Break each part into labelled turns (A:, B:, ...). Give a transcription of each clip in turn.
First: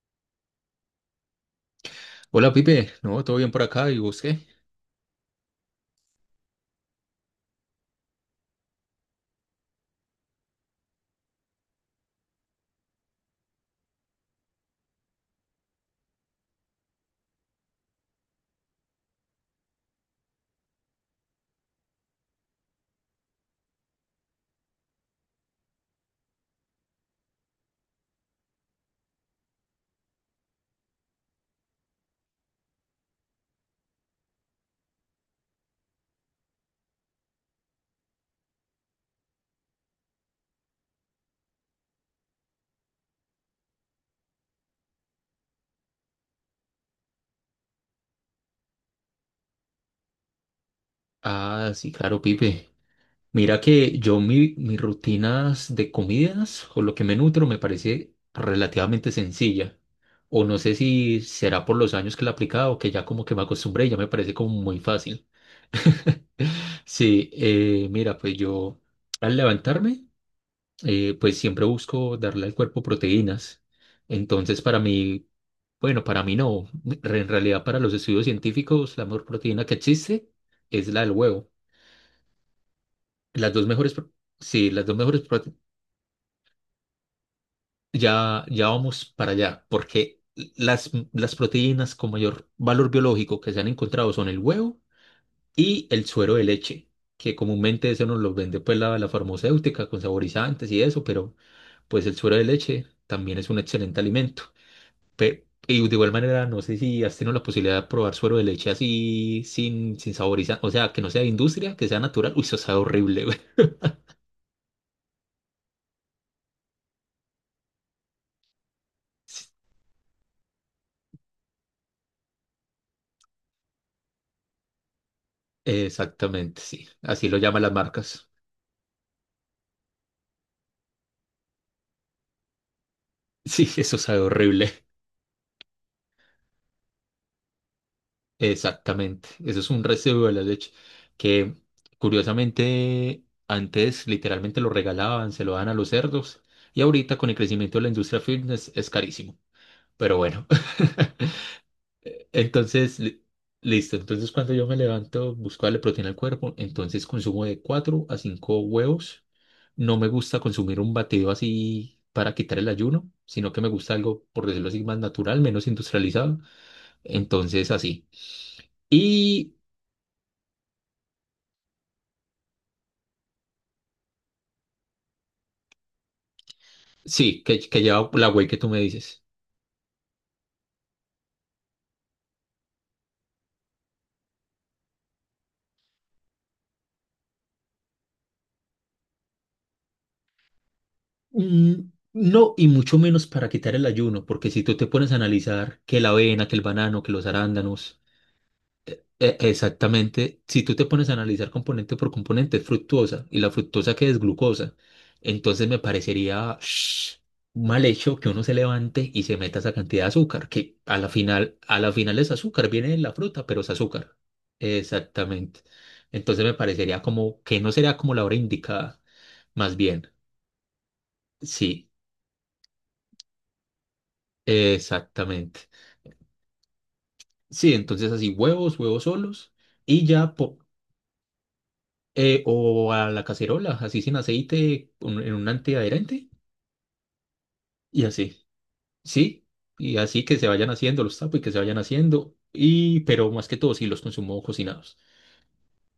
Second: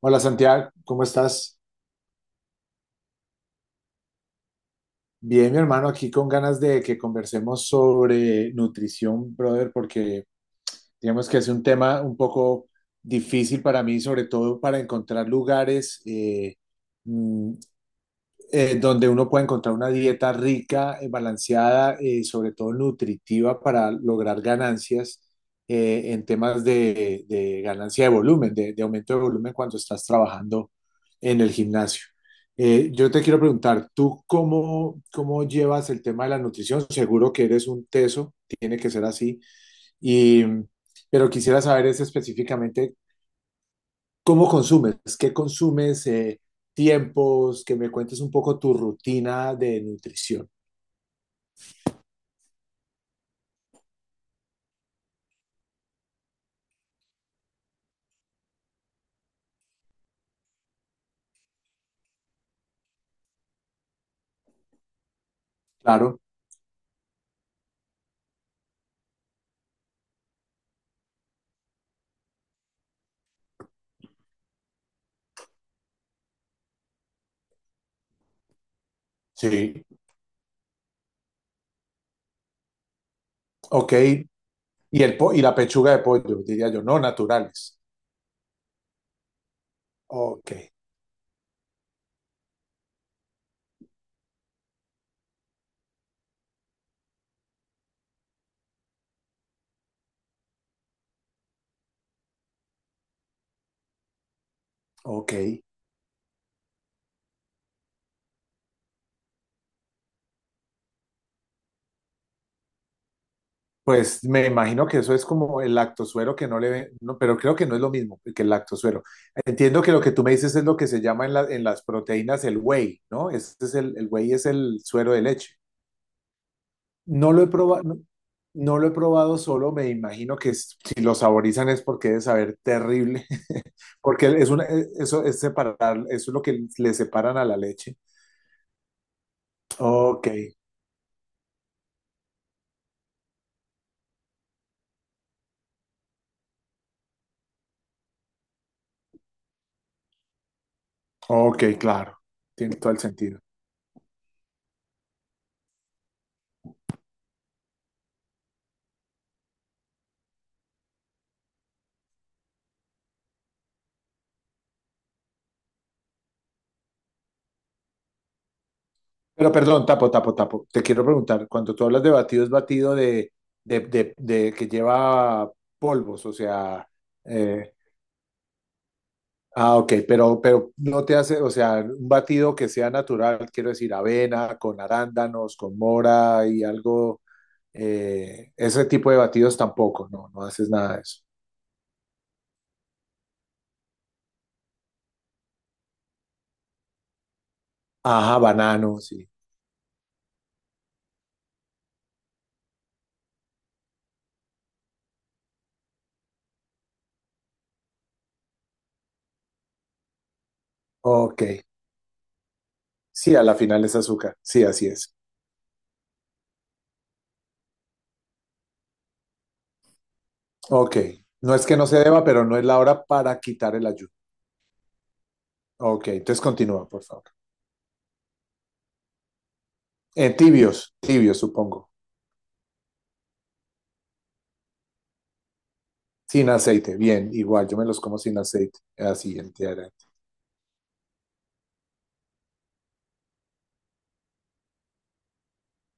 A: Hola Santiago, ¿cómo estás?
B: Hola Pipe, ¿no? ¿Todo bien por acá? ¿Y vos qué?
A: Bien, mi hermano, aquí con ganas de que conversemos sobre nutrición, brother, porque digamos que es un tema un poco difícil para mí, sobre todo para encontrar lugares mm, donde uno puede encontrar una dieta rica, balanceada, sobre todo nutritiva para lograr ganancias en temas de ganancia de volumen, de aumento de volumen cuando estás trabajando en el gimnasio. Yo te quiero preguntar, ¿tú cómo llevas el tema de la nutrición? Seguro que eres un teso, tiene que ser así, y, pero quisiera saber es específicamente, ¿cómo consumes? ¿Qué consumes? Tiempos, que me cuentes un poco tu rutina de nutrición.
B: Ah, sí, claro, Pipe. Mira que yo mis rutinas de comidas o lo que me nutro me parece relativamente sencilla. O no sé si será por los años que la he aplicado, que ya como que me acostumbré y ya me parece como muy fácil.
A: Claro,
B: Sí, mira, pues yo al levantarme, pues siempre busco darle al cuerpo proteínas. Entonces, para mí, bueno, para mí, no. En realidad, para los estudios científicos, la mejor proteína que
A: sí,
B: existe es la del huevo. Las dos mejores,
A: ok.
B: pro-. Sí, las dos
A: Y,
B: mejores,
A: y
B: prote-.
A: la pechuga de pollo, diría yo, no naturales.
B: Ya, ya vamos para allá, porque
A: Ok,
B: las proteínas con mayor valor biológico que se han encontrado son el huevo y el suero de leche, que comúnmente eso nos lo vende pues la farmacéutica con saborizantes y eso, pero pues el suero de leche también es un excelente alimento.
A: ok.
B: Y de igual manera, no sé si has tenido la posibilidad de probar suero de leche así, sin saborizar, o sea, que no sea de industria, que sea natural. Uy, eso sabe horrible, güey.
A: Pues me imagino que eso es como el lactosuero que no le ven, no, pero creo que no es lo mismo que el lactosuero.
B: Sí,
A: Entiendo que lo que tú me dices es lo que se llama en las proteínas el whey, ¿no? Este es el whey es el suero de leche.
B: exactamente, sí. Así
A: No
B: lo
A: lo he
B: llaman las
A: probado, no,
B: marcas.
A: no lo he probado solo, me imagino que es, si lo saborizan es porque debe saber terrible,
B: Sí, eso sabe
A: porque es una,
B: horrible.
A: e, eso es separar, eso es lo que le separan a la leche.
B: Exactamente. Eso es un residuo
A: Ok,
B: de la leche que, curiosamente, antes literalmente lo regalaban, se lo dan a los cerdos y ahorita con el crecimiento de la industria fitness es carísimo. Pero bueno.
A: ok, claro, tiene todo
B: Entonces,
A: el sentido.
B: listo. Entonces, cuando yo me levanto, busco darle proteína al cuerpo. Entonces, consumo de 4 a 5 huevos. No me gusta consumir un batido así para quitar el ayuno, sino que me gusta algo, por decirlo así, más natural, menos industrializado. Entonces, así.
A: Pero
B: Y
A: perdón, tapo, tapo, tapo, te quiero preguntar, cuando tú hablas de batido, ¿es batido de que lleva polvos, o sea,
B: sí, que,
A: eh,
B: que lleva la whey que tú me dices.
A: ah, ok, pero no te hace, o sea, un batido que sea natural, quiero decir, avena, con arándanos, con mora y algo, ese tipo de batidos tampoco, no, no haces nada de eso.
B: Mm, no, y mucho menos para quitar el ayuno, porque si tú te pones a analizar que la avena, que el banano, que los arándanos,
A: Ajá, banano, sí.
B: Exactamente, si tú te pones a analizar componente por componente, es fructuosa y la fructosa que es glucosa, entonces me parecería mal hecho que uno se levante y se meta esa cantidad de azúcar, que
A: Ok,
B: a la final es azúcar, viene de la
A: sí, a
B: fruta,
A: la
B: pero es
A: final es
B: azúcar.
A: azúcar, sí, así es.
B: Exactamente. Entonces me parecería como que no sería como la hora indicada, más bien.
A: Ok, no es que no
B: Sí,
A: se deba, pero no es la hora para quitar el ayuno.
B: exactamente.
A: Ok, entonces continúa, por favor.
B: Sí, entonces así huevos, huevos solos y ya po-.
A: Tibios, tibios, supongo.
B: O a la cacerola, así sin aceite, en un antiadherente,
A: Sin aceite, bien, igual, yo me los
B: y
A: como sin
B: así,
A: aceite, así
B: sí,
A: entera.
B: y así que se vayan haciendo los tapos y que se vayan haciendo, y pero más que todo, sí, los consumo cocinados.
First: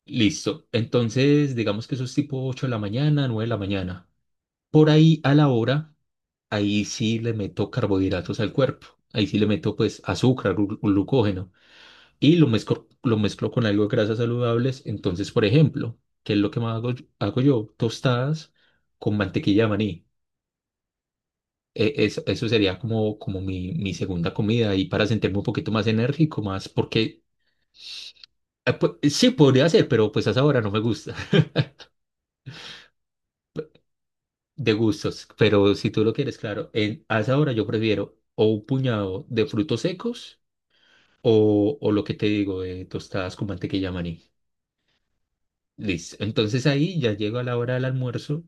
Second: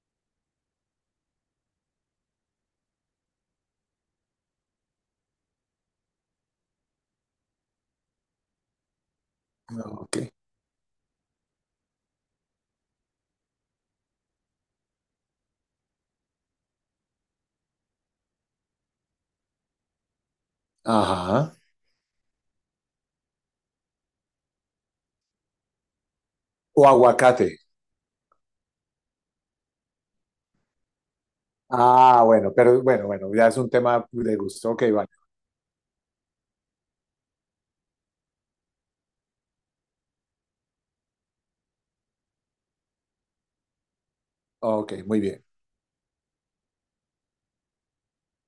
B: Listo, entonces digamos que eso es tipo 8 de la mañana, 9 de la mañana. Por ahí a la hora, ahí sí le meto carbohidratos al cuerpo, ahí sí le meto pues
A: Ok,
B: azúcar, glucógeno. Y lo mezclo con algo de grasas saludables. Entonces, por ejemplo, ¿qué es lo que más hago yo? Tostadas con mantequilla de maní.
A: ajá.
B: Eso sería como, como mi segunda comida y para sentirme un poquito más enérgico, más
A: O
B: porque
A: aguacate.
B: sí podría ser, pero pues a esa hora no me gusta.
A: Ah, bueno, pero bueno, bueno, ya es un tema de gusto.
B: De
A: Ok, vale.
B: gustos. Pero si tú lo quieres, claro, a esa hora yo prefiero o un puñado de frutos secos o lo que te digo, de tostadas con mantequilla de maní.
A: Ok, muy bien.
B: Listo. Entonces ahí ya llego a la hora del almuerzo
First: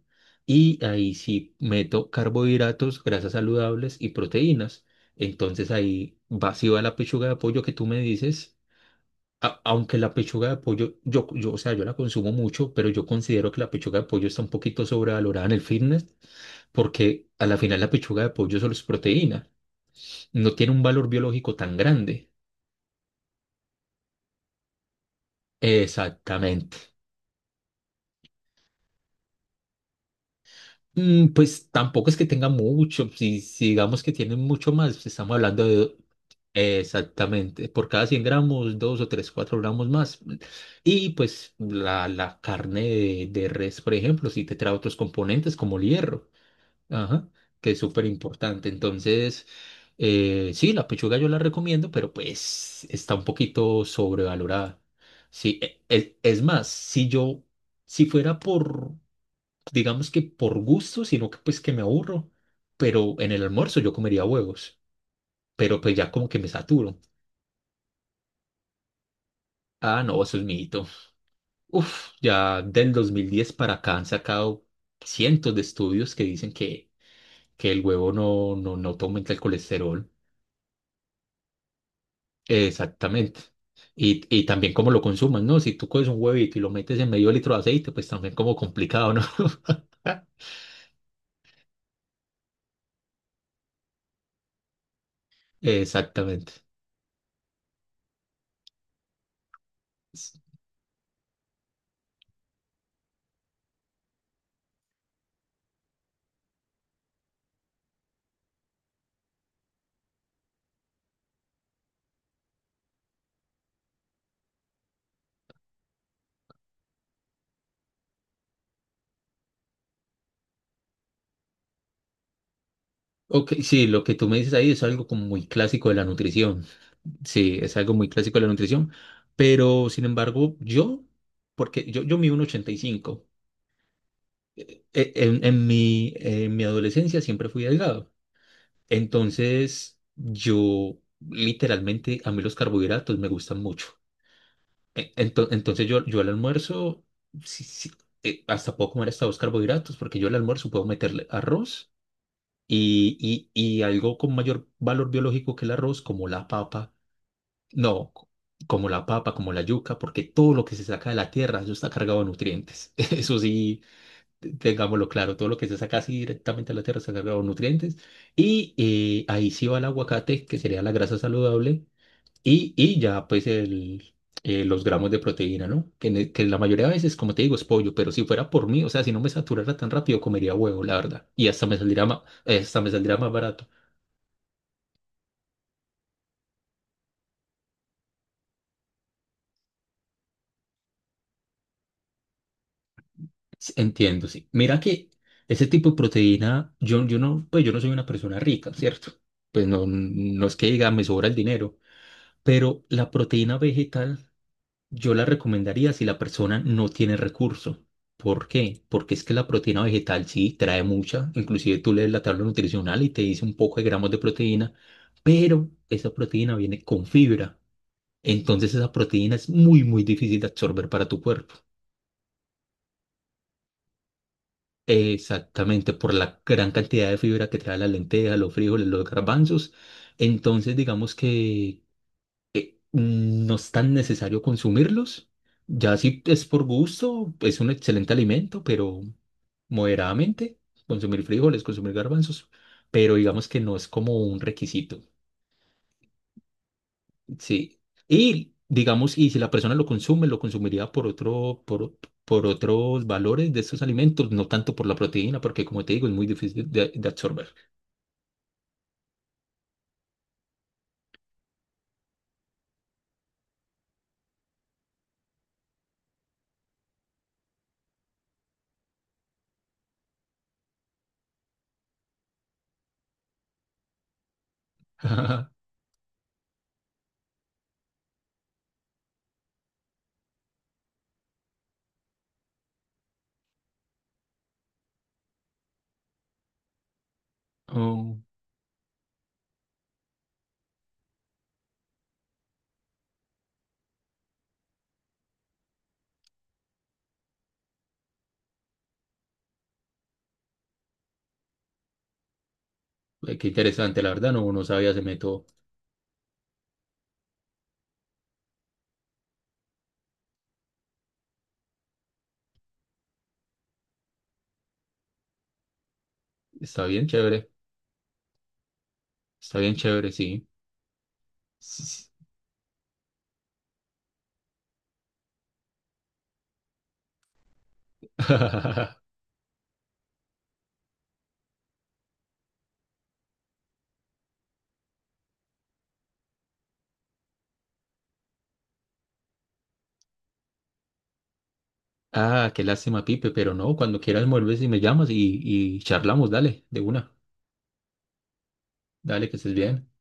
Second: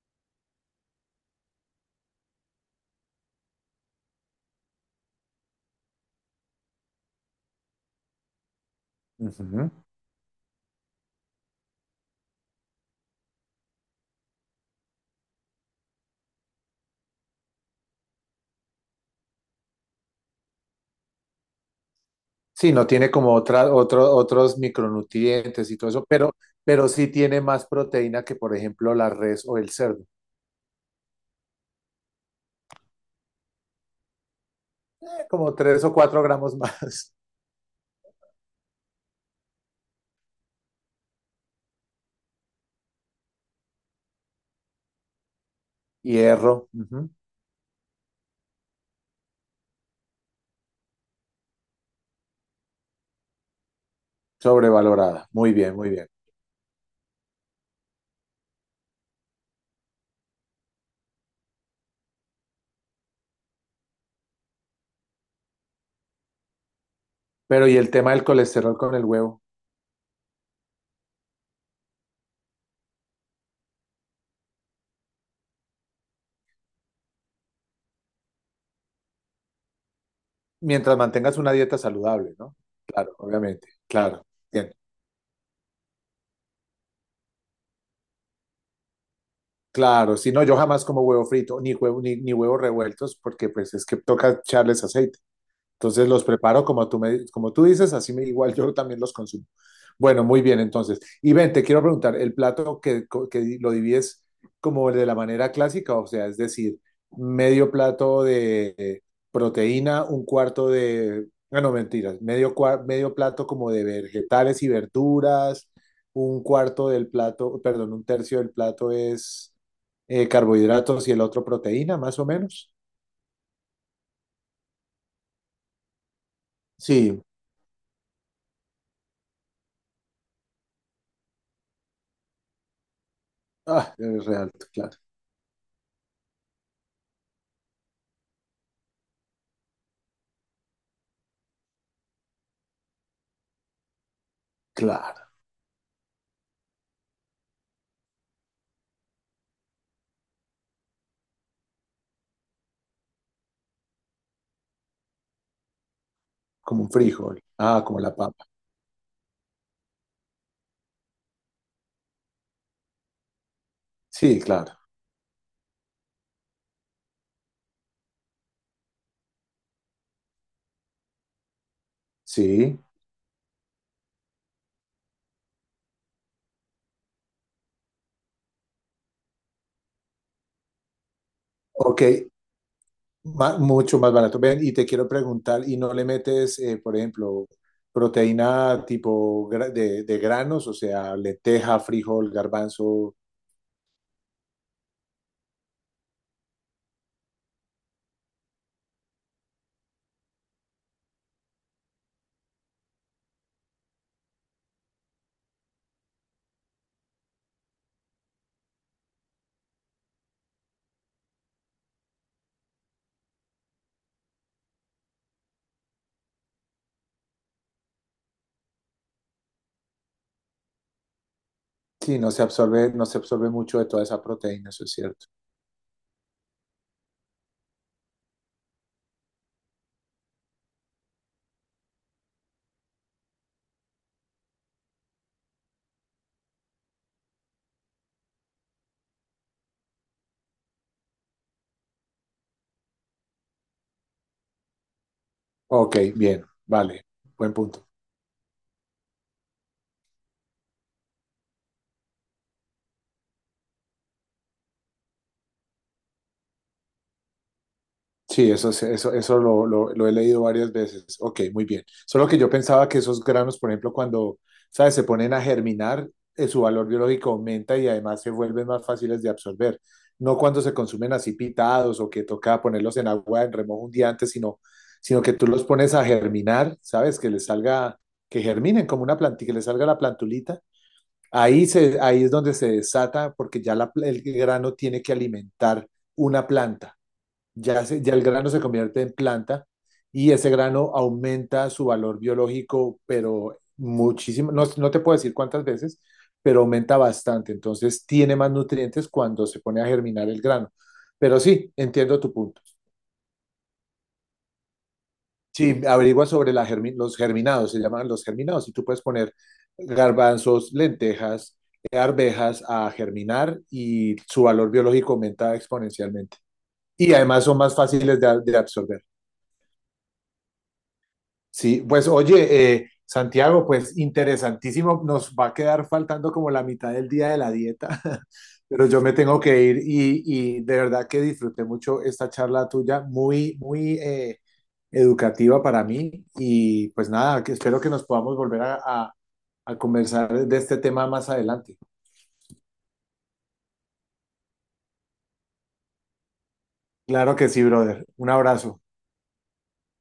B: y ahí sí meto carbohidratos, grasas saludables y proteínas. Entonces ahí va, sí va la pechuga de pollo que tú me dices.
A: Ujú.
B: Aunque la pechuga de pollo, o sea, yo la consumo mucho, pero yo considero que la pechuga de pollo está un poquito sobrevalorada en el fitness porque a la final la pechuga de pollo solo es proteína. No tiene un valor biológico tan grande.
A: Sí, no tiene como otra, otro- otros micronutrientes y todo eso, pero
B: Exactamente.
A: sí tiene más proteína que, por ejemplo, la res o el cerdo.
B: Mm, pues tampoco es que tenga mucho, si digamos que tienen mucho más, pues, estamos
A: Como
B: hablando
A: tres o
B: de,
A: cuatro gramos más.
B: exactamente, por cada 100 gramos, 2 o 3 4 gramos más. Y pues la carne de res, por ejemplo, si te trae otros componentes como el hierro,
A: Hierro, ujú.
B: ajá, que es súper importante. Entonces, sí, la pechuga yo la recomiendo, pero pues está un poquito sobrevalorada.
A: Sobrevalorada. Muy
B: Sí,
A: bien, muy bien.
B: es más, si fuera por, digamos, que por gusto, sino que pues que me aburro, pero en el almuerzo yo comería huevos, pero pues ya como que me saturo.
A: Pero, ¿y el tema del colesterol con el huevo?
B: Ah, no, eso es mito. Uf, ya del 2010 para acá han sacado cientos de estudios que dicen que el huevo no te aumenta el colesterol.
A: Mientras mantengas una dieta saludable, ¿no? Claro,
B: Exactamente.
A: obviamente.
B: Y,
A: Claro.
B: y también
A: Bien.
B: cómo lo consumas, ¿no? Si tú coges un huevito y lo metes en medio litro de aceite, pues también como complicado, ¿no?
A: Claro, si no, yo jamás como huevo frito, ni huevo, ni, ni huevos revueltos, porque pues es que toca echarles aceite. Entonces los preparo
B: Exactamente.
A: como tú, me, como tú dices, así me, igual yo también los consumo. Bueno, muy bien, entonces. Y ven, te quiero preguntar, ¿el plato que lo divides como de la manera clásica? O sea, es decir, medio plato de proteína, un cuarto de... Ah, no, mentiras, medio, cua- medio plato como de vegetales y verduras, un cuarto del plato, perdón, un tercio del plato es carbohidratos y el otro proteína, más o menos.
B: Ok, sí, lo que tú me dices ahí es algo como muy clásico de la nutrición.
A: Sí,
B: Sí, es algo muy clásico de la nutrición, pero sin embargo, yo, porque yo mido un 85,
A: ah, es real, claro,
B: en mi adolescencia siempre fui delgado, entonces yo literalmente a mí los carbohidratos me gustan mucho. E-
A: claro.
B: ento- entonces yo, yo al almuerzo, sí, sí, hasta puedo comer hasta dos carbohidratos, porque yo al almuerzo puedo meterle arroz y, y algo con mayor valor biológico que el arroz, como la
A: Como un
B: papa.
A: frijol. Ah, como
B: No,
A: la papa.
B: como la papa, como la yuca, porque todo lo que se saca de la tierra, eso está cargado de nutrientes. Eso sí,
A: Sí, claro.
B: tengámoslo claro, todo lo que se saca así directamente de la tierra está cargado de nutrientes. Y, ahí sí va el aguacate, que sería la grasa saludable, y,
A: Sí.
B: y ya pues los gramos de proteína, ¿no? Que que la mayoría de veces, como te digo, es pollo, pero si fuera por mí, o sea, si no me saturara tan rápido, comería huevo, la verdad. Y
A: Ok,
B: hasta me saldría más
A: ma-
B: barato.
A: mucho más barato. Ven, y te quiero preguntar, ¿y no le metes, por ejemplo, proteína tipo gra- de granos, o sea, lenteja, frijol, garbanzo?
B: Sí, entiendo, sí. Mira que ese tipo de proteína, yo no, pues yo no soy una persona rica, ¿cierto? Pues no, no es que diga me sobra el dinero, pero la proteína vegetal yo la recomendaría si la persona no tiene recurso. ¿Por qué? Porque es que la proteína vegetal sí trae mucha, inclusive tú lees la tabla nutricional y te dice un poco de gramos de proteína, pero esa proteína viene con fibra. Entonces esa proteína es muy, muy difícil de absorber para tu cuerpo.
A: Sí, no se absorbe, no se absorbe mucho de toda esa proteína, eso es cierto.
B: Exactamente, por la gran cantidad de fibra que trae las lentejas, los frijoles, los garbanzos. Entonces, digamos que, no es tan necesario consumirlos. Ya si es por gusto, es un excelente alimento, pero moderadamente, consumir frijoles, consumir garbanzos, pero digamos que no es como un requisito.
A: Ok, bien, vale, buen
B: Sí.
A: punto.
B: Y digamos, y si la persona lo consume, lo consumiría por otros valores de estos alimentos, no tanto por la proteína, porque como te digo, es muy difícil de absorber.
A: Sí, eso, es- eso lo he leído varias veces. Ok, muy bien. Solo que yo pensaba que esos granos, por ejemplo, cuando, ¿sabes? Se ponen a germinar, su valor biológico aumenta y además se vuelven más fáciles de absorber. No cuando se consumen así pitados o que toca ponerlos en agua en remojo un día antes, sino, sino que tú los pones a germinar, ¿sabes? Que les salga, que germinen como una plantita, que les salga la plantulita. Ahí, se, ahí es donde se desata porque ya la pla- el grano tiene que alimentar una planta ya, se- ya
B: Oh,
A: el grano se convierte en planta y ese grano aumenta su valor biológico, pero muchísimo, no, no te puedo decir cuántas veces, pero aumenta bastante. Entonces tiene más nutrientes cuando se pone a germinar el grano. Pero sí, entiendo tu punto.
B: qué interesante, la verdad, no, no sabía ese método.
A: Sí, averigua sobre la germi- los germinados, se llaman los germinados, y tú puedes poner garbanzos, lentejas, arvejas a germinar y su valor biológico aumenta exponencialmente.
B: Está bien
A: Y además
B: chévere,
A: son más fáciles de absorber.
B: está bien chévere, sí. Sí,
A: Sí,
B: sí.
A: pues oye, Santiago, pues interesantísimo. Nos va a quedar faltando como la mitad del día de la dieta, pero yo me tengo que ir y de verdad que disfruté mucho esta charla tuya, muy, muy educativa para mí. Y pues nada, que espero que nos podamos volver a conversar de este tema más adelante.
B: Ah, qué lástima, Pipe, pero no, cuando quieras vuelves y me llamas y charlamos, dale, de una,
A: Claro que sí, brother. Un abrazo.
B: dale que estés bien.